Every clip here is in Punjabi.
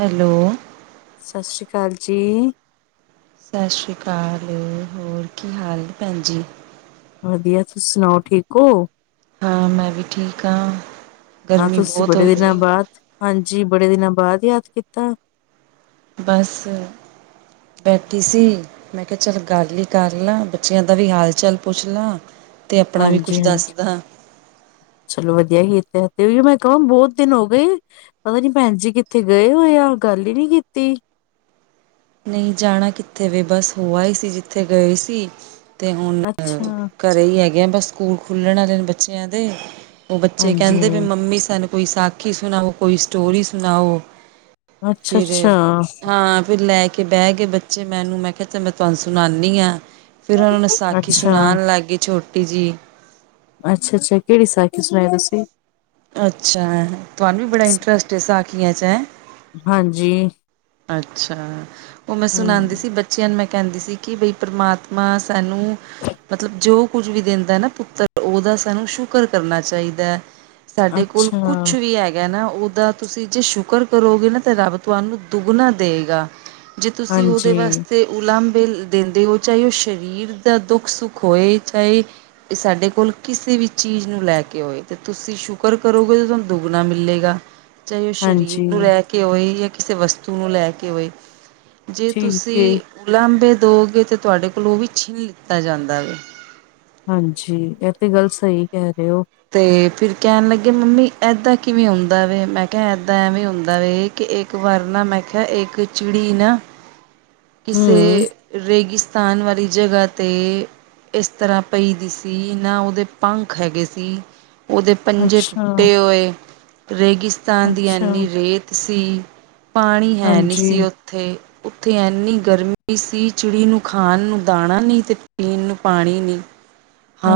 ਹੈਲੋ ਸਤਿ ਸ਼੍ਰੀ ਅਕਾਲ ਜੀ, ਸਤਿ ਸ਼੍ਰੀ ਅਕਾਲ, ਹੋਰ ਕੀ ਹਾਲ ਭੈਣ ਜੀ? ਵਧੀਆ, ਤੁਸੀ ਸੁਣਾਓ ਠੀਕ ਹੋ? ਹਾਂ ਮੈਂ ਵੀ ਠੀਕ ਹਾਂ, ਹਾਂ ਗਰਮੀ ਤੁਸੀਂ ਬਹੁਤ ਬੜੇ ਹੋਈ ਦੀ ਦਿਨਾਂ ਹੈ। ਬਾਅਦ ਹਾਂਜੀ ਬੜੇ ਦਿਨਾਂ ਬਾਅਦ ਯਾਦ ਕੀਤਾ। ਬਸ ਬੈਠੀ ਸੀ ਮੈਂ ਕਿਹਾ ਚੱਲ ਗੱਲ ਹੀ ਕਰ ਲਾ ਬੱਚਿਆਂ ਦਾ ਵੀ ਹਾਲ ਚਾਲ ਪੁੱਛ ਲਾ, ਹਾਂਜੀ-ਹਾਂਜੀ ਚਲੋ ਵਧੀਆ ਕੀਤਾ। ਤੇ ਮੈਂ ਕਿਹਾ ਬਹੁਤ ਦਿਨ ਹੋ ਗਏ ਪਤਾ ਨੀ ਭੈਣ ਜੀ ਕਿੱਥੇ ਗਏ ਹੋਏ ਆ ਗੱਲ ਹੀ ਨੀ ਕੀਤੀ। ਨਹੀਂ ਜਾਣਾ ਕਿੱਥੇ ਵੇ ਬਸ ਹੋਆ ਹੀ ਸੀ ਜਿੱਥੇ ਗਏ ਸੀ। ਅਤੇ ਹੁਣ ਅੱਛਾ, ਘਰ ਹੈਗੇ ਆ ਸਕੂਲ ਖੁੱਲ੍ਹਣ ਵਾਲੇ ਬੱਚਿਆਂ ਦੇ, ਉਹ ਬੱਚੇ ਹਾਂਜੀ ਕਹਿੰਦੇ ਵੀ ਮੰਮੀ ਸਾਨੂੰ ਕੋਈ ਸਾਖੀ ਸੁਣਾਓ ਕੋਈ ਸਟੋਰੀ ਸੁਣਾਓ, ਫਿਰ ਅੱਛਾ-ਅੱਛਾ, ਹਾਂ ਫਿਰ ਲੈ ਕੇ, ਕਿ ਬਹਿ ਗਏ ਬੱਚੇ ਮੈਨੂੰ ਮੈਂ ਕਿਹਾ ਮੈਂ ਤੁਹਾਨੂੰ ਸੁਣਨੀ ਹਾਂ, ਫਿਰ ਉਹਨੂੰ ਸਾਖੀ ਅੱਛਾ, ਸੁਣਾਣ ਲੱਗ ਗਏ ਛੋਟੀ ਜਿਹੀ, ਅੱਛਾ-ਅੱਛਾ, ਕਿਹੜੀ ਸਾਖੀ ਸੁਣਾਈ ਤੁਸੀਂ? ਅੱਛਾ ਤੁਹਾਨੂੰ ਵੀ ਬੜਾ ਇੰਟਰਸਟ ਇਸ ਸਾਖੀਆਂ ਚ ' ਹੈ ਹਾਂਜੀ, ਅੱਛਾ ਉਹ ਮੈਂ ਸੁਣਾਉਂਦੀ ਹੂੰ ਸੀ ਬੱਚਿਆਂ ਨੂੰ ਮੈਂ ਕਹਿੰਦੀ ਸੀ ਕਿ ਬਈ ਪਰਮਾਤਮਾ ਸਾਨੂੰ ਮਤਲਬ ਜੋ ਕੁੱਝ ਵੀ ਦਿੰਦਾ ਨਾ ਪੁੱਤਰ ਉਹਦਾ ਦਾ ਸਾਨੂੰ ਸ਼ੁਕਰ ਕਰਨਾ ਚਾਹੀਦਾ ਹੈ ਸਾਡੇ ਕੋਲ ਅੱਛਾ, ਕੁਛ ਵੀ ਹੈਗਾ ਨਾ ਉਹਦਾ ਤੁਸੀਂ ਜੇ ਸ਼ੁਕਰ ਕਰੋਗੇ ਨਾ ਤਾਂ ਰੱਬ ਤੁਹਾਨੂੰ ਦੁੱਗਣਾ ਦੇਵੇਗਾ ਜੇ ਤੁਸੀਂ ਉਹਦੇ ਹਾਂਜੀ, ਵਾਸਤੇ ਉਲਾਮ ਦਿੰਦੇ ਹੋ ਚਾਹੇ ਉਹ ਸਰੀਰ ਦਾ ਦੁੱਖ ਸੁੱਖ ਹੋਏ ਚਾਹੇ ਇਹ ਸਾਡੇ ਕੋਲ ਕਿਸੇ ਵੀ ਚੀਜ਼ ਨੂੰ ਲੈ ਕੇ ਹੋਏ ਤੇ ਤੁਸੀਂ ਸ਼ੁਕਰ ਕਰੋਗੇ ਤੁਹਾਨੂੰ ਦੁੱਗਣਾ ਮਿਲੇਗਾ ਚਾਹੇ ਉਹ ਸਰੀਰ ਹਾਂਜੀ ਨੂੰ ਲੈ ਕੇ ਹੋਏ ਜਾਂ ਕਿਸੇ ਵਸਤੂ ਨੂੰ ਲੈ ਕੇ ਹੋਏ ਜੇ ਠੀਕ ਏ, ਤੁਸੀਂ ਉਲਾਂਬੇ ਦਓਗੇ ਤਾਂ ਤੁਹਾਡੇ ਕੋਲੋਂ ਉਹ ਵੀ ਛਿਨ ਲਿੱਤਾ ਜਾਂਦਾ ਹੈ ਹਾਂਜੀ ਇਹ ਤੇ ਗੱਲ ਸਹੀ ਕਹਿ ਰਹੇ ਹੋ ਤੇ ਫਿਰ ਕਹਿਣ ਲੱਗੇ ਮੰਮੀ ਏਦਾਂ ਕਿਵੇਂ ਹੁੰਦਾ ਵ ਮੈਂ ਕਿਹਾ ਏਦਾਂ ਐਵੇਂ ਹੁੰਦਾ ਵ ਇਹ ਇੱਕ ਵਰਨਾ ਮੈਂ ਕਿਹਾ ਇੱਕ ਚਿੜੀ ਨਾ ਕਿਸੇ ਹੂੰ, ਰੇਗਿਸ ਸਥਾਨ ਵਾਲੀ ਜਗ੍ਹਾ 'ਤੇ, ਇਸ ਤਰ੍ਹਾਂ ਪਈ ਦੀ ਸੀ ਇਹ ਨਾ ਉਹਦੇ ਪੰਖ ਹੈਗੇ ਸੀ। ਉਹਦੇ ਪੰਜੇ ਅੱਛਾ, ਟੁੱਟੇ ਹੋਏ ਰੇਗਿਸਤਾਨ ਦੀ ਅੱਛਾ, ਇੰਨੀ ਰੇਤ ਸੀ ਪਾਣੀ ਹੈ ਨਹੀਂ ਸੀ ਹਾਂਜੀ, ਉੱਥੇ-ਉੱਥੇ, ਇੰਨੀ ਗਰਮੀ ਸੀ ਚਿੜੀ ਨੂੰ ਖਾਣ ਨੂੰ ਦਾਣਾ ਨਹੀਂ ਤੇ ਪੀਣ ਨੂੰ ਪਾਣੀ ਨਹੀਂ,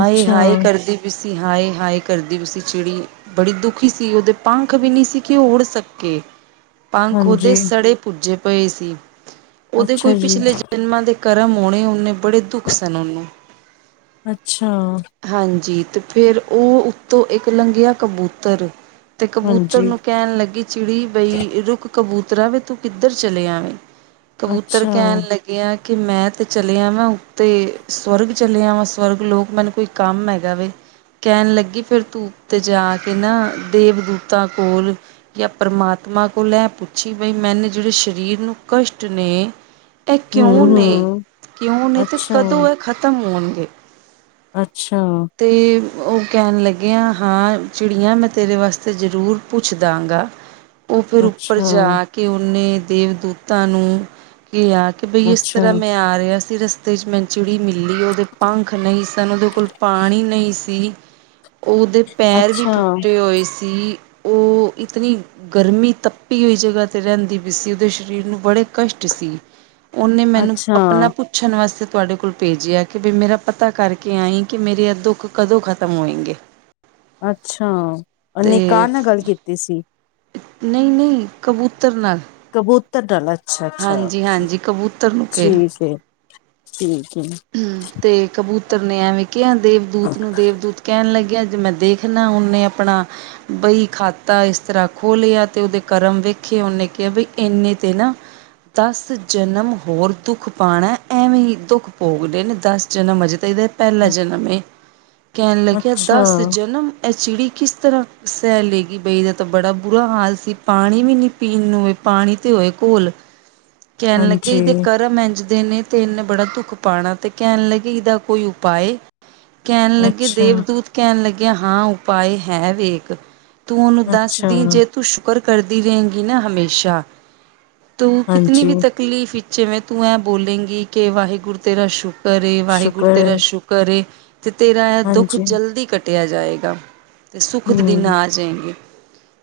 ਅੱਛਾ, ਕਰਦੀ ਹਾਏ-ਹਾਏ ਕਰਦੀ ਉਸ ਚਿੜੀ ਬੜੀ ਦੁਖੀ ਸੀ ਉਹਦੇ ਪੰਖ ਵੀ ਨਹੀਂ ਸੀ ਕਿ ਉਹ ਉੜ ਸਕੇ, ਪੰਖ ਉਹਦੇ ਹਾਂਜੀ, ਸੜੇ ਪੁੱਜੇ ਪਏ ਸੀ ਉਹਦੇ ਕੋਈ ਅੱਛਾ ਜੀ, ਪਿਛਲੇ ਜਨਮਾਂ ਦੇ, ਕਰਮ ਆਣੇ ਉਨੇ ਬੜੇ ਦੁੱਖ ਸਹੇ, ਅੱਛਾ ਹਾਂਜੀ ਤੇ ਫਿਰ ਉਹ ਉਤੋਂ ਇੱਕ ਲੰਘਿਆ ਕਬੂਤਰ ਤੇ ਕਬੂਤਰ ਹਾਂਜੀ, ਨੂੰ ਕਹਿਣ ਲੱਗੀ ਚਿੜੀ ਬਈ ਰੁਕ ਕਬੂਤਰਾਂ ਵੀ ਤੂੰ ਕਿੱਧਰ ਚਲੇ ਆਵੇ ਕਬੂਤਰ ਅੱਛਾ, ਕਹਿਣ ਲੱਗਿਆ ਕਿ ਮੈਂ ਤਾਂ ਚੱਲਿਆ ਵਾਂ ਉੱਤੇ ਸਵਰਗ ਚੱਲਿਆ ਵਾਂ ਸਵਰਗ ਲੋਕ ਮੈਨੂੰ ਕੋਈ ਕੰਮ ਹੈਗਾ ਵੀ ਕਹਿਣ ਲੱਗੀ ਫਿਰ ਤੂੰ ਉਤੇ ਜਾ ਕੇ ਨਾ ਦੇਵਦੂਤਾਂ ਕੋਲ ਜਾਂ ਪਰਮਾਤਮਾ ਪਰਮਾਤਮਾ ਕੋਲ ਇਹ ਪੁੱਛੀ ਬਈ ਮੈਨੇ ਜਿਹੜੇ ਸਰੀਰ ਨੂੰ ਕਸ਼ਟ ਨੇ ਇਹ ਕਿਉਂ ਨੇ ਹੂੰ-ਹੂੰ, ਕਿਉਂ ਨੇ ਤੇ ਅੱਛਾ, ਕਦੋਂ ਇਹ ਖਤਮ ਹੋਣਗੇ ਅੱਛਾ, ਤੇ ਉਹ ਕਹਿਣ ਲੱਗ ਹ ਹਾਂ ਚਿੜੀਆਂ ਮੈਂ ਤੇਰੇ ਵਾਸਤੇ ਜ਼ਰੂਰ ਪੁੱਛ ਦਾਂਗਾ ਉਹ ਫਿਰ ਉੱਪਰ ਅੱਛਾ, ਜਾ ਕੇ ਉਹਨੇ ਦੇਵਦੂਤਾਂ ਨੂੰ ਕਿਹਾ ਆ ਕਿ ਬਈ ਇਸ ਅੱਛਾ, ਤਰ੍ਹਾਂ ਮੈਂ ਆ ਰਿਹਾ ਸੀ ਰਸਤੇ ਚ ਮੈਂ ਚਿੜੀ ਮਿਲੀ ਉਹਦੇ ਪੰਖ ਨਹੀਂ ਸਨ ਉਹਦੇ ਕੋਲ ਪਾਣੀ ਨਹੀਂ ਸੀ ਉਹਦੇ ਪੈਰ ਵੀ ਅੱਛਾ, ਟੁੱਟੇ ਹੋਏ ਸੀ ਸੀ ਉਹ ਇਤਨੀ ਗਰਮੀ ਤੱਪੀ ਹੋਈ ਜਗਹਾ ਤੇ ਰਹਿੰਦੀ ਪਈ ਸੀ ਉਹਦੇ ਸਰੀਰ ਨੂੰ ਬੜੇ ਕਸ਼ਟ ਸੀ ਉਹਨੇ ਮੈਨੂੰ ਅੱਛਾ, ਆਪਣਾ ਪੁੱਛਣ ਵਾਸਤੇ ਤੁਹਾਡੇ ਕੋਲ ਭੇਜਿਆ ਕਿ ਵੀ ਮੇਰਾ ਪਤਾ ਕਰਕੇ ਆਈ ਕਿ ਮੇਰੀ ਅ ਦੁੱਖ ਕਦੋਂ ਖਤਮ ਹੋਏਗੇ ਅੱਛਾ ਓਹਨੇ ਕਾ ਅਤੇ ਨਾਲ ਗੱਲ ਕੀਤੀ ਸੀ ਨਹੀਂ ਨਹੀਂ ਕਬੂਤਰ ਨਾਲ ਕਬੂਤਰ ਡਾਲਾ ਅੱਛਾ ਅੱਛਾ ਹਾਂਜੀ ਹਾਂਜੀ ਕਬੂਤਰ ਨੂੰ ਠੀਕ ਹੈ ਠੀਕ ਏ। ਹਮ ਤੇ ਕਬੂਤਰ ਨੇ ਐਵੇਂ ਕਿਹਾ ਦੇਵਦੂਤ ਨੂੰ ਦੇਵਦੂਤ ਕਹਿਣ ਲੱਗਿਆ ਜ ਮੈਂ ਦੇਖਣਾ ਉਹਨੇ ਆਪਣਾ ਬਈ ਖਾਤਾ ਇਸ ਤਰ੍ਹਾਂ ਖੋਲਿਆ ਤੇ ਉਹਦੇ ਕਰਮ ਵੇਖਿਆ ਉਹਨੇ ਕਿਹਾ ਬ ਇੰਨੇ ਤੇ ਨਾ ਦਸ ਜਨਮ ਹੋਰ ਦੁੱਖ ਪਾਉਣਾ ਐਵੇਂ ਹੀ ਦੁੱਖ ਭੋਗਦੇ ਨੇ ਦਸ ਜਨਮ ਅਜੇ ਅਤੇ ਇਹਦਾ ਪਹਿਲਾ ਜਨਮ ਇਹ ਕਹਿਣ ਲੱਗਿਆ ਅੱਛਾ, ਦਸ ਜਨਮ ਇਹ ਚਿੜੀ ਕਿਸ ਤਰ੍ਹਾਂ ਸੈਹ ਲੇਗੀ ਬਈ ਏਦਾ ਤਾਂ ਬੜਾ ਬੁਰਾ ਹਾਲ ਸੀ ਪਾਣੀ ਵੀ ਨਹੀਂ ਪੀਣ ਨੂੰ ਪਾਣੀ ਤੇ ਹੋਏ ਘੋਲ, ਕਹਿਣ ਲੱਗੇ ਹਾਂਜੀ, ਇਹਦੇ ਕਰਮ ਐਂਜਦੇ ਨੇ ਤੇ ਇਹਨੇ ਬੜਾ ਦੁੱਖ ਪਾਣਾ ਤੇ ਕਹਿਣ ਲੱਗੇ ਇਹਦਾ ਕੋਈ ਉਪਾਏ ਕਹਿਣ ਲੱਗੇ ਅੱਛਾ, ਦੇਵਦੂਤ ਕਹਿਣ ਲੱਗੇ ਕਿ ਹਾਂ ਉਪਾਏ ਹੈ ਵੇਖ, ਤੂੰ ਉਹਨੂੰ ਅੱਛਾ, ਦੱਸਦੀ ਜੇ ਤੂੰ ਸ਼ੁਕਰ ਕਰਦੀ ਰੲਏਗੀ ਨਾ ਹਮੇਸ਼ਾ ਤ ਕਿਤਨੀ ਹਾਂਜੀ, ਵੀ ਤਕਲੀਫ਼ ਜਿਵੇਂ ਤੂੰ ਐ ਬੋਲੇਂਗੀ ਕਿ ਵਾਹਿਗੁਰੂ ਤੇਰਾ ਸ਼ੁਕਰ ਏ ਵਾਹਿਗੁਰੂ ਸ਼ੁਕਰ ਤੇਰਾ ਏ, ਸ਼ੁਕਰ ਏ ਤੇ ਤੇਰਾ ਇਹ ਦੁੱਖ ਹਾਂਜੀ। ਜਲਦੀ ਕੱਟਿਆ ਜਾਏਗਾ ਤੇ ਸੁੱਖ ਦੇ ਦਿਨ ਹੂੰ, ਆ ਜਾਏਂਗੇ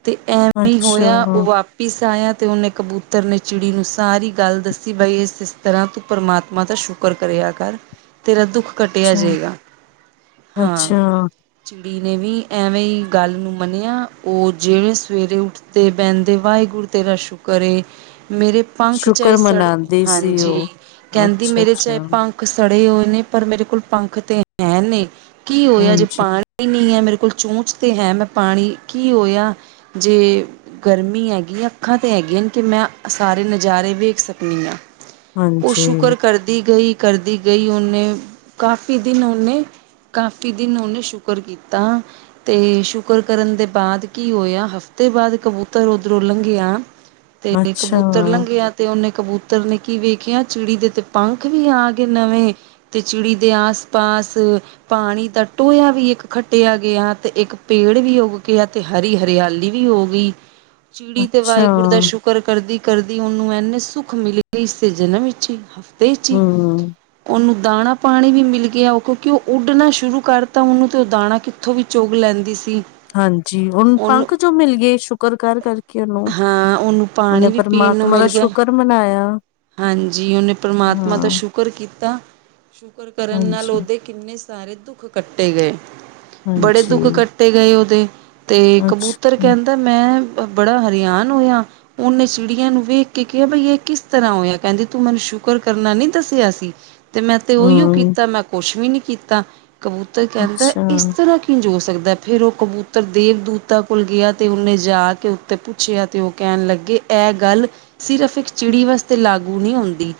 ਤੇ ਐਂ ਵੀ ਹੀ ਹੋਇਆ, ਅੱਛਾ-ਅੱਛਾ, ਉਹ ਵਾਪਿਸ ਆਇਆ ਤੇ ਉਹਨੇ ਕਬੂਤਰ ਨੇ ਚਿੜੀ ਨੂੰ ਸਾਰੀ ਗੱਲ ਦੱਸੀ ਬਈ ਇਸ ਇਸ ਤਰ੍ਹਾਂ ਤੂੰ ਪ੍ਰਮਾਤਮਾ ਦਾ ਸ਼ੁਕ ਤੂੰ ਕਰਿਆ ਕਰ ਤੇਰਾ ਦੁੱਖ ਕੱਟਿਆ ਅੱਛਾ ਜਾਏਗਾ, ਹਾਂ- ਅੱਛਾ, ਨੇ ਵੀ ਐਵੇਂ ਹੀ ਗੱਲ ਨੂੰ ਮੰਨਿਆ ਉਹ ਜਿਹੜੇ ਸਵੇਰੇ ਉੱਠਦੇ ਬਹਿੰਦੇ ਵਾਹਿਗੁਰੂ ਤੇਰਾ ਸ਼ੁਕਰ ਏ ਮੇਰੇ ਪੰਖ ਚ ਇਹ ਸ਼ੁਕਰ ਸੜੇ, ਮਨਾਂਦੀ ਸੀ ਹਾਂਜੀ ਉਹ। ਕਹਿੰਦੀ ਮੇਰੇ ਅੱਛਾ-ਅੱਛਾ, ਚਾਹੇ ਪੰਖ ਸੜੇ ਹੋਏ ਨੇ ਪਰ ਮੇਰੇ ਕੋਲ ਪੰਖ ਤੇ ਹੈਅ ਨੇ- ਕੀ ਹੋਇਆ ਜੇ ਪਾਣੀ ਨਈ ਹੈ ਮੇਰੇ ਕੋਲ ਚੂੰਚ ਤੇ ਹੈ ਮੈਂ ਪਾਣੀ ਕੀ ਹੋਇਆ ਜੇ ਗਰਮੀ ਹੈਗੀ ਅੱਖਾਂ ਤੇ ਹੈਗੀ ਕਿ ਮੈਂ ਸਾਰੇ ਨਜ਼ਾਰੇ ਵੇਖ ਸਕਦੀ ਹਾਂ ਉਹ ਹਾਂਜੀ ਸ਼ੁਕਰ ਕਰਦੀ ਗਈ ਕਰਦੀ ਗਈ ਉਹਨੇ ਕਾਫੀ ਦਿਨ ਉਹਨੇ ਕਾਫੀ ਦਿਨ ਉਹਨੇ ਸ਼ੁਕਰ ਕੀਤਾ ਤੇ ਸ਼ੁਕਰ ਕਰਨ ਦੇ ਬਾਅਦ ਕੀ ਹੋਇਆ ਹਫਤਾ ਕਾਫੀ ਤੇ ਬਾਅਦ ਕਬੂਤਰ ਓਦਰੋ ਲੰਘ ਗਿਆ ਤੇ ਅੱਛਾ। ਕਬੂਤਰ ਲੰਘਿਆ ਤੇ ਉਹਨੇ ਕਬੂਤਰ ਨੇ ਕੀ ਵੇਖਿਆ ਚਿੜੀ ਦੇ ਤੇ ਪੰਖ ਵੀ ਆ ਗਏ ਨਵੇਂ ਤੇ ਚਿੜੀ ਦੇ ਆਸ ਪਾਸ ਪਾਣੀ ਦਾ ਟੋਇਆ ਵੀ ਹੈ ਇੱਕ ਖੱਟਿਆ ਗਿਆ ਤੇ ਇੱਕ ਪੇੜ ਵੀ ਉੱਗ ਗਿਆ ਤੇ ਹਰੀ ਹਰਿਆਲੀ ਵੀ ਹੋ ਗਈ ਚਿੜੀ ਤੇ ਅੱਛਾ, ਵਾਹਿਗੁਰੂ ਦਾ ਸ਼ੁਕਰ ਕਰਦੀ ਕਰਦੀ ਉਹਨੂੰ ਇੰਨੇ ਸੁੱਖ ਮਿਲਗੇਈ ਇਸਦੇ ਜਨਮ ਵਿੱਚ ਹੀ ਹਫ਼ਤੇ ਵਿੱਚ ਹੀ ਹੂੰ, ਉਹਨੂੰ ਦਾਣਾ ਪਾਣੀ ਵੀ ਮਿਲ ਗਿਆ ਉ ਕਿਉਂਕਿ ਉਹ ਉੱਡਣਾ ਸ਼ੁਰੂ ਕਰਤਾ ਉਹਨੂੰ ਤੇ ਉਹ ਦਾਣਾ ਕਿੱਥੋਂ ਵੀ ਚੁਗ ਲੈਂਦੀ ਸੀ ਹਾਂਜੀ ਹੁਣ ਉਹਨੂੰ ਪੰਖ ਜੋ ਮਿਲ ਗੇ ਸ਼ੁਕਰ ਕਰ ਕਰਕੇ ਉਹਨੂੰ ਹਾਂ ਉਹਨੂੰ ਉਹਨੇ ਪਾਣੀ ਵੀ ਪੀਣ ਨੂੰ ਪਰਮਾਤਮਾ ਦਾ ਮਿਲ ਗਿਆ ਸ਼ੁਕਰ ਮਨਾਇਆ ਹਾਂਜੀ ਉਹਨੇ ਪਰਮਾਤਮਾ ਦਾ ਹਾਂ, ਸ਼ੁਕਰ ਕੀਤਾ ਸ਼ੁਕਰ ਕਰਨ ਨਾਲ ਹਾਂਜੀ। ਉਹਦੇ ਕਿੰਨੇ ਸਾਰੇ ਦੁੱਖ ਕੱਟੇ ਗਏ ਬੜੇ ਹਾਂਜੀ, ਦੁੱਖ ਕੱਟੇ ਗਏ ਉਹਦੇ, ਤੇ ਅੱਛਾ, ਕਬੂਤਰ ਕਹਿੰਦਾ ਮੈਂ ਪ ਬੜਾ ਹਰਿਆਨ ਹੋਇਆ ਉਹਨੇ ਚਿੜੀਆਂ ਨੂੰ ਵੇਖ ਕੇ ਕਿਹਾ ਬਈ ਇਹ ਕਿਸ ਕਿਸ ਤਰ੍ਹਾਂ ਹੋਇਆ ਕਹਿੰਦੀ ਤੂੰ ਮੈਨੂੰ ਸ਼ੁਕਰ ਕਰਨਾ ਨੀ ਦੱਸਿਆ ਸੀ ਤੇ ਮੈਂ ਤੇ ਓਹੀਓ ਹਾਂ, ਕੀਤਾ ਮੈਂ ਕੁੱਛ ਵੀ ਨੀ ਕੀਤਾ। ਕਬੂਤਰ ਕਹਿੰਦਾ ਅੱਛਾ ਇਸ ਤਰ੍ਹਾਂ ਕਿੰਝ ਹੌ ਸਕਦਾ ਫੇਰ ਉਹ ਕਬੂਤਰ ਦੇਵਦੂਤਾ ਕੋਲ ਗਿਆ ਤੇ ਉਹਨੇ ਜਾ ਕੇ ਉੱਤੇ ਪੁੱਛਿਆ ਤੇ ਉਹ ਕਹਿਣ ਲੱਗੇ ਐਹ ਗੱਲ ਸਿਰਫ ਇੱਕ ਚਿੜੀ ਵਸਤੇ ਤੇ ਲਾਗੂ ਨਹੀਂ ਹੁੰਦੀ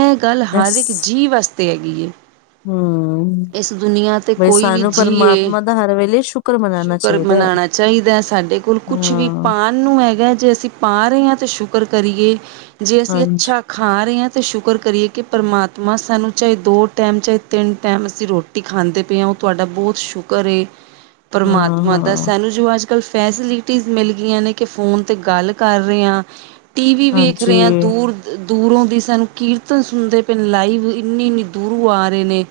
ਇਹ ਗੱਲ ਹਰ ਇੱਕ ਜੀਅ ਵਾਸਤੇ ਹੈਗੀ ਏ ਹਾਂ ਅ- ਇਸ ਦੁਨੀਆਂ ਤੇ ਕੋਈ ਵੀ ਜੀਅ ਏ, ਪਰਮਾਤਮਾ ਦਾ ਹਰ ਵੇਲੇ ਸ਼ੁਕਰ ਮਨਾਣਾ ਸ਼ੁਕਰ ਚਾਹੀਦਾ ਹੈ ਮਨਾਣਾ ਚਾਹੀਦਾ ਸਾਡੇ ਕੋਲ ਕੁਛ ਵੀ ਹਾਂ। ਪਾਣ ਨੂੰ ਹੈਗਾ ਜੇ ਅਸੀਂ ਪਾ ਰਹੇ ਹਾਂ ਤਾਂ ਸ਼ੁ ਕਰ ਕਰੀਏ ਜੇ ਅਸੀਂ ਹਾਂਜੀ, ਅੱਛਾ ਖਾ ਰਹੇ ਹਾਂ ਤੇ ਸ਼ੁਕਰ ਕਰੀਏ ਕਿ ਪਰਮਾਤਮਾ ਸਾਨੂੰ ਚਾਹੇ ਦੋ ਟੈਮ ਚਾਹੇ ਤਿੰਨ ਟੈਮ ਅਸੀਂ ਰੋਟੀ ਖਾ ਦੇ ਪਏ ਆ ਉਹ ਤੁਹਾਡਾ ਬਹੁਤ ਸ਼ੁਕਰ ਏ, ਪਰਮਾਤਮਾ ਦਾ ਹਾਂ-ਹਾਂ, ਸਾਨੂੰ ਜੋ ਅਜ ਅ ਫੈਸਿਲਿਟੀਜ਼ ਮਿਲ ਗਈਆਂ ਨੇ ਕਿ ਫੋਨ ਤੇ ਗੱਲ ਕਰ ਰਹੇ ਹਾਂ ਟੀ ਵੀ ਵੇਖ ਹਾਂਜੀ, ਰਹੇ ਹਾਂ ਦੂਰ ਦੂਰੋਂ ਦੀ ਸਾਨੂੰ ਕੀਰਤਨ ਸੁਣਦੇ ਪਏ, ਲਾਈਵ ਇੰਨੀ ਇੰਨੀ ਦੂਰੋਂ ਆ ਰਹੇ ਨੇ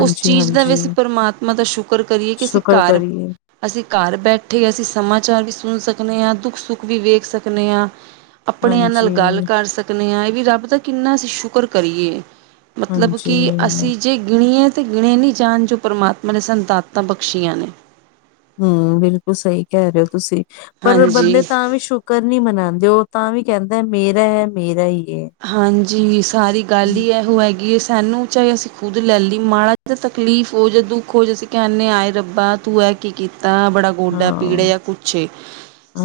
ਉਸ ਚੀਜ਼ ਦਾ ਵੀ ਅਸੀਂ ਪਰਮਾਤਮਾ ਦਾ ਸ਼ੁਕਰ ਕਰੀਏ ਕਿ ਅਸੀਂ ਸ਼ੁਕਰ ਘਰ, ਕਰੀਏ। ਅਸੀਂ ਘਰ ਬੈਠੇ ਅਸੀਂ ਸਮਾਚਾਰ ਵੀ ਸੁਣ ਸਕਨੇ ਆਂ ਦੁੱਖ ਸੁੱਖ ਵੀ ਵੇਖ ਸਕਨੇ ਆਂ ਆਪਣਿਆਂ ਨਾਲ ਹਾਂਜੀ, ਗੱਲ ਕਰ ਸਕਨੇ ਆਂ ਇਹ ਵੀ ਰੱਬ ਦਾ ਕਿੰਨਾ ਅਸੀਂ ਸ਼ੁਕਰ ਕਰੀਏ ਮਤਲਬ ਹਾਂਜੀ, ਕਿ ਅਸੀਂ ਜੇ ਗਿਣੀਏ ਤੇ ਗਿਣੇ ਨਹੀਂ ਜਾਣ, ਜੋ ਪਰਮਾਤਮਾ ਨੇ ਸਾਨੂ ਦਾਤਾ ਬਖਸ਼ੀਆਂ ਨੇ ਹਾਂ, ਬਿਲਕੁਲ ਸਹੀ ਕਹਿ ਰਹੇ ਹੋ ਤੁਸੀਂ, ਪਰ ਬੰਦੇ ਹਾਂਜੀ। ਤਾਂ ਵੀ ਸ਼ੁਕਰ ਨਹੀਂ ਮਨਾਂਦੇ ਔ ਤਾਂ ਵੀ ਕਹਿੰਦੈ ਮੇਰਾ ਹੈ, ਮੇਰਾ ਈ ਹਾਂਜੀ ਸਾਰੀ ਗੱਲ ਹੀ ਇਹੋ ਹੈਗੀ ਸਾਨੂੰ ਚਾਹੇ ਅਸੀਂ ਖੁਦ ਲੈ ਲਈ ਮਾੜਾ ਜ ਤਕਲੀਫ ਹੋ ਜਾ ਦੁੱਖ ਹੋ ਜਾ ਅਸੀਂ ਕਹਿੰਦੇ ਹੈ ਆਏ ਰੱਬਾ ਤੂੰ ਕੀ ਕੀਤਾ ਬੜਾ ਗੋਡਾ ਪੀੜ ਹਾਂ, ਜਾਂ ਕੁਛੇ ਹ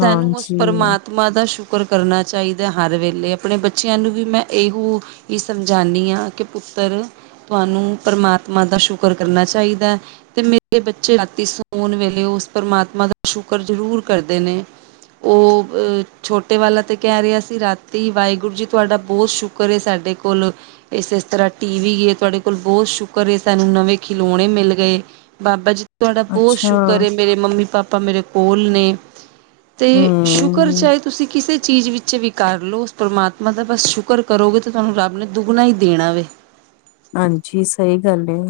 ਸਾਨੂੰ ਉਸ ਪਰਮਾਤਮਾ ਦਾ ਸ਼ੁਕਰ ਰ ਕਰਨਾ ਚਾਹੀਦਾ ਹਰ ਵੇਲੇ ਆਪਣੇ ਬੱਚੇ ਬੱਚਿਆਂ ਨੂੰ ਵੀ ਮੈਂ ਇਹੋ ਹੀ ਸਮਝਾਉਂਦੀ ਹਾਂ ਕਿ ਪੁੱਤਰ ਤੁਹਾਨੂੰ ਪਰਮਾਤਮਾ ਦਾ ਸ਼ੁਕਰ ਕਰਨਾ ਚਾਹੀਦਾ ਤੇ ਮੇਰੇ ਬੱਚੇ ਰਾਤੀ ਸੋਣ ਵੇਲੇ ਉਸ ਪਰਮਾਤਮਾ ਦਾ ਸ਼ੁਕਰ ਜਰੂਰ ਜ਼ਰੂਰ ਕਰਦੇ ਨੇ ਉਹ ਅਹ ਛੋਟੇ ਵਾਲਾ ਤੇ ਕਹਿ ਰਿਹਾ ਸੀ ਰਾਤੀ ਵਾਹਿਗੁਰੂ ਜੀ ਤੁਹਾਡਾ ਬਹੁਤ ਸ਼ੁਕਰ ਸਾਡੇ ਕੋਲ ਇਸ ਇਸ ਤਰ੍ਹਾਂ ਟੀ ਵੀ ਗ ਤੁਹਾਡੇ ਕੋਲ ਬਹੁਤ ਸ਼ੁਕਰ ਏ ਸਾਨੂੰ ਨਵੇਂ ਖਿਲੋਣੇ ਮਿਲ ਗਏ ਬਾਬਾ ਜੀ ਤੁਹਾਡਾ ਬਹੁਤ ਅੱਛਾ, ਸ਼ੁਕਰ ਏ ਮੇਰੇ ਮੰਮੀ ਪਾਪਾ ਮੇਰੇ ਕੋਲ ਨੇ ਤੇ ਸ਼ੁਕਰ ਹੂੰ। ਚਾਹੇ ਤੁਸੀਂ ਕਿਸੇ ਚੀਜ਼ ਵਿੱਚ ਵੀ ਕਰ ਲਓ ਉਸ ਪਰਮਾਤਮਾ ਮਤਲਬ ਬਸ ਸ਼ੁਕਰ ਕਰੋਗੇ ਤੇ ਤੁਹਾਨੂੰ ਰੱਬ ਨੇ ਦੁੱਗਣਾ ਹੀ ਦੇਣਾ ਵੇ ਹਾਂਜੀ ਸਹੀ ਗੱਲ ਏ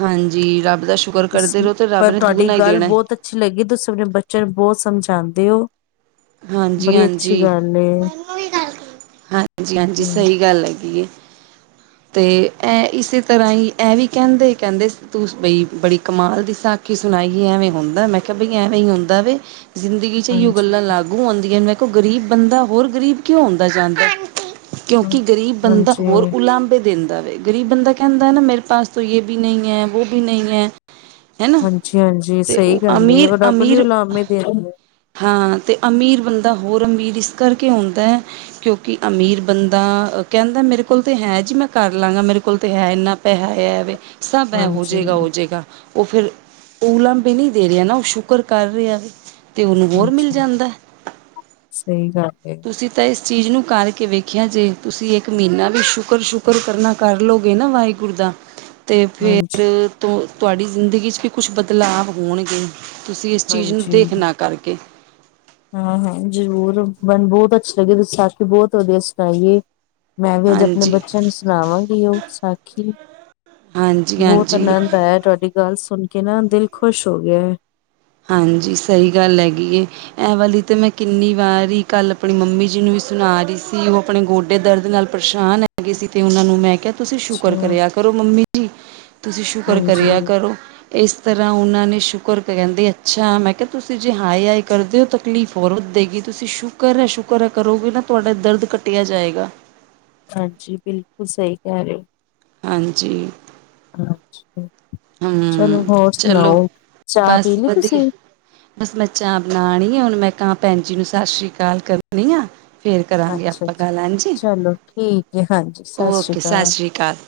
ਹਾਂਜੀ ਰੱਬ ਦਾ ਸ਼ੁਕਰ ਕਰਦੇ ਤੁਸੀ ਰਹੋ ਤੇ ਰੱਬ ਪਰ ਨੇ ਤੁਹਾਡੀ ਦੁੱਗਣਾ ਹੀ ਗੱਲ ਦੇਣਾ ਬਹੁਤ ਅੱਛੀ ਲੱਗੀ ਤੁਸੀਂ ਆਪਣੇ ਬੱਚਿਆਂ ਨੂੰ ਬਹੁਤ ਸਮਝਾਂਦੇ ਹੋ ਹਾਂਜੀ ਬੜੀ ਅੱਛੀ -ਆਂਜੀ ਗੱਲ ਏ, ਹਾਂਜੀ ਹਾਂਜੀ ਹੂੰ, ਸਹੀ ਗੱਲ ਹੈਗੀ ਏ ਤੇ ਐ ਇਸੇ ਤਰ੍ਹਾਂ ਹੀ, ਐ ਵੀ ਕਹਿੰਦੇ, ਕਹਿੰਦੇ ਤੂੰ ਬਈ ਬੜੀ ਕਮਾਲ ਦੀ ਸਾਖੀ ਸੁਣਾਈਏ ਐਵੇਂ ਹੁੰਦਾ ਮੈਂ ਕਿਹਾ ਬਈ ਐਵੇਂ ਹੀ ਹੁੰਦਾ ਵ ਜ਼ਿੰਦਗੀ ਚ ੲਹੌ ਹਾਂਜੀ। ਗੱਲਾਂ ਲਾਗੂ ਮਖੋ ਗ਼ਰੀਬ ਬੰਦਾ ਹੋਰ ਗ਼ਰੀਬ ਕਿਉਂ ਹੌਲ ਜਾਂਦਾ ਹਾਂ, ਕਿਉਂਕਿ ਗ਼ਰੀਬ ਬੰਦਾ ਹਾਂਜੀ, ਹੋਰ ਲਾਂਭੇ ਦਿਨ। ਗ਼ਰੀਬ ਬੰਦਾ ਕਹਿੰਦਾ ਹੈ ਨਾ ਮੇਰੇ ਪਾਸ ਯੇ ਬੀ ਨਹੀਂ ਹੈ ਵੈ ਬੀ ਨਹੀਂ ਹੈ। ਹੈ ਨਾ, ਹਾਂਜੀ-ਹਾਂਜੀ ਤੇ ਸਹੀ ਉਹ ਗੱਲ ਏ, ਉਹ ਰੱਬ ਨੂੰ ਅਮੀਰ-ਅਮੀਰ। ਉਲਾਮੇ ਦਿੰਦਾ। ਹਾਂ, ਤੇ ਅਮੀ। ਅਮੀਰ ਬੰਦਾ ਹੋਰ ਅਮੀਰ ਇਸ ਕਰਕੇ ਹੁੰਦਾ, ਕਿਉਂਕਿ ਅਮੀਰ ਬੰਦਾ ਕਹਿੰਦਾ, ਮੇਰੇ ਕੋਲ ਤੇ ਹੈ ਜੇ, ਮੈਂ ਕਰ ਲਾਂਗਾ। ਮੇਰੇ ਕੋਲ ਤੇ ਹੈ ਇੰਨਾ ਪੈਸਾ ਹੈਵੇ। ਸਭ ਹੈ, ਹੋ ਹਾਂਜੀ, ਜਾਏਗਾ, ਹੋ ਜਾਏਗਾ ਉਹ ਫਿਰ। ਉਹ ਲੰਬੇ ਨਹੀਂ ਦੇ ਰਿਹਾ ਨਾ, ਉਹ ਸ਼ੁਕਰ ਕਰ ਰਿਹਾ, ਤੇ ਉਹਨੂੰ ਹੋਰ ਮਿਲ ਹਾਂਜੀ ਜਾਂਦਾ। ਸਹੀ ਗੱਲ ਹੈ। ਤੁਸੀਂ ਤਾਂ ਇਸ ਚੀਜ਼ ਨੂੰ ਕਰਕੇ ਵੇਖਿਆ ਜੇ ਤੁਸੀਂ ਇੱਕ ਮਹੀਨਾ ਵੀ ਸ਼ੁਕਰ ਸ਼ੁਕਰ ਕਰਨਾ ਕਰ ਲਓਗੇ ਨਾ ਵਾਹਿਗੁਰੂ ਤਾ ਅਤੇ ਫਿਰ ਹਾਂਜੀ, ਤਾਂ, ਤੁਹਾਡੀ ਜ਼ਿੰਦਗੀ 'ਚ ਵੀ ਕੁਝ ਬਦਲਾਵ ਹੋਣਗੇ। ਤੁਸੀਂ ਇਸ ਚੀਜ਼ ਨੂੰ ਦੇਖ ਨਾ ਕਰਕੇ। ਹਾਂ ਹਾਂ ਜ਼ਰੂਰ ਮੈਨੂੰ ਬਹੁਤ ਅੱਛਾ ਲੱਗੇ ਤੁਸੀਂ ਸਾਖੀ ਬਹੁਤ ਵਧੀਆ ਸੁਣਾਈਏ। ਮੈਂ ਵੀ ਅੱਜ ਆਪਣੇ ਹਾਂਜੀ ਬੱਚਿਆਂ ਨੂੰ ਸੁਣਾਵਾਂਗੀ ਉਹ ਸਾਖੀ ਬਹੁਤ ਹਾਂਜੀ-ਹਾਂਜੀ, ਆਨੰਦ ਆਇਆ, ਤੁਹਾਡੀ ਗੱਲ ਸੁਣ ਕੇ। ਨਾ, ਦਿਲ ਖ਼ੁਸ਼ ਹੋ ਗਿਆ ਹੈ। ਹਾਂਜੀ, ਸਹੀ ਗੱਲ ਹੈਗੀ ਐ। ਇਹ ਵਾਲੀ ਤਾਂ ਮੈਂ ਕਿੰਨੀ ਵਾਰੀ ਕੱਲ ਆਪਣੀ ਮੰਮੀ ਜੀ ਨੂੰ। ਸੁਣਾ ਰਹੀ ਸੀ, ਉਹ ਆਪਣੇ ਗੋਡੇ ਦਰਦ ਨਾਲ ਪਰੇਸ਼ਾਨ ਹੈਗੀ ਸੀ। ਤੇ ਉਹਨਾਂ ਨੂੰ ਮੈਂ ਕਿਹਾ, ਤੁਸੀਂ ਸ਼ੁਕਰ ਅੱਛਾ, ਕਰਿਆ ਕਰੋ, ਮੰਮੀ ਜੀ। ਤੁਸੀਂ ਸ਼ੁਕਰ ਕਰਿਆ ਹਾਂਜੀ-ਹਾਂਜੀ ਕਰੋ। ਇਸ ਤਰ੍ਹਾਂ ਉਹਨਾਂ ਨੇ ਸ਼ੁਕਰ ਕਹਿੰਦੇ ਆ। ਅੱਛਾ, ਮੈਂ ਕਿਹਾ, ਤੁਸੀਂ ਜੇ 'ਹਾਏ-ਹਾਏ' ਕਰਦੇ ਹੋ, ਤਾਂ ਤਕਲੀਫ ਹੋਰ ਵਧੇਗੀ। ਤੁਸੀਂ ਸ਼ੁਕਰ-ਸ਼ੁਕਰ ਕਰੋਗੇ ਨਾ। ਤੁਹਾਡਾ ਦਰਦ ਘੱਟਦਾ ਜਾਏਗਾ। ਹਾਂਜੀ, ਬਿਲਕੁਲ ਸਹੀ ਕਹਿ ਰਹੇ ਹੋ। ਹਾਂਜੀ। ਚਲੋ, ਹੂੰ ਹੋਰ ਚਲੋ ਸੁਣਾਓ। ਚਾਹ ਪੀ ਬਸ ਲਈ ਵਧੀਆ ਤੁਸੀਂ? ਬਸ, ਮੈਂ ਚਾਹ ਬਣਾਉਣੀ ਆ। ਹੁਣ ਮੈਂ ਕਾਂ ਭੈਣ ਜੀ ਨੂੰ ਸਤਿ ਸ੍ਰੀ ਅਕਾਲ ਕਰਨੀ ਆ। ਫਿਰ ਕਰਾਂਗੇ ਅੱਛਾ। ਆਪਾਂ ਗੱਲ। ਹਾਂਜੀ, ਚਲੋ ਠੀਕ ਹੈ ਹਾਂਜੀ ਸਤਿ ਸ਼੍ਰੀ ਓਕੇ। ਅਕਾਲ ਸਤਿ ਸ੍ਰੀ ਅਕਾਲ। [inaudible]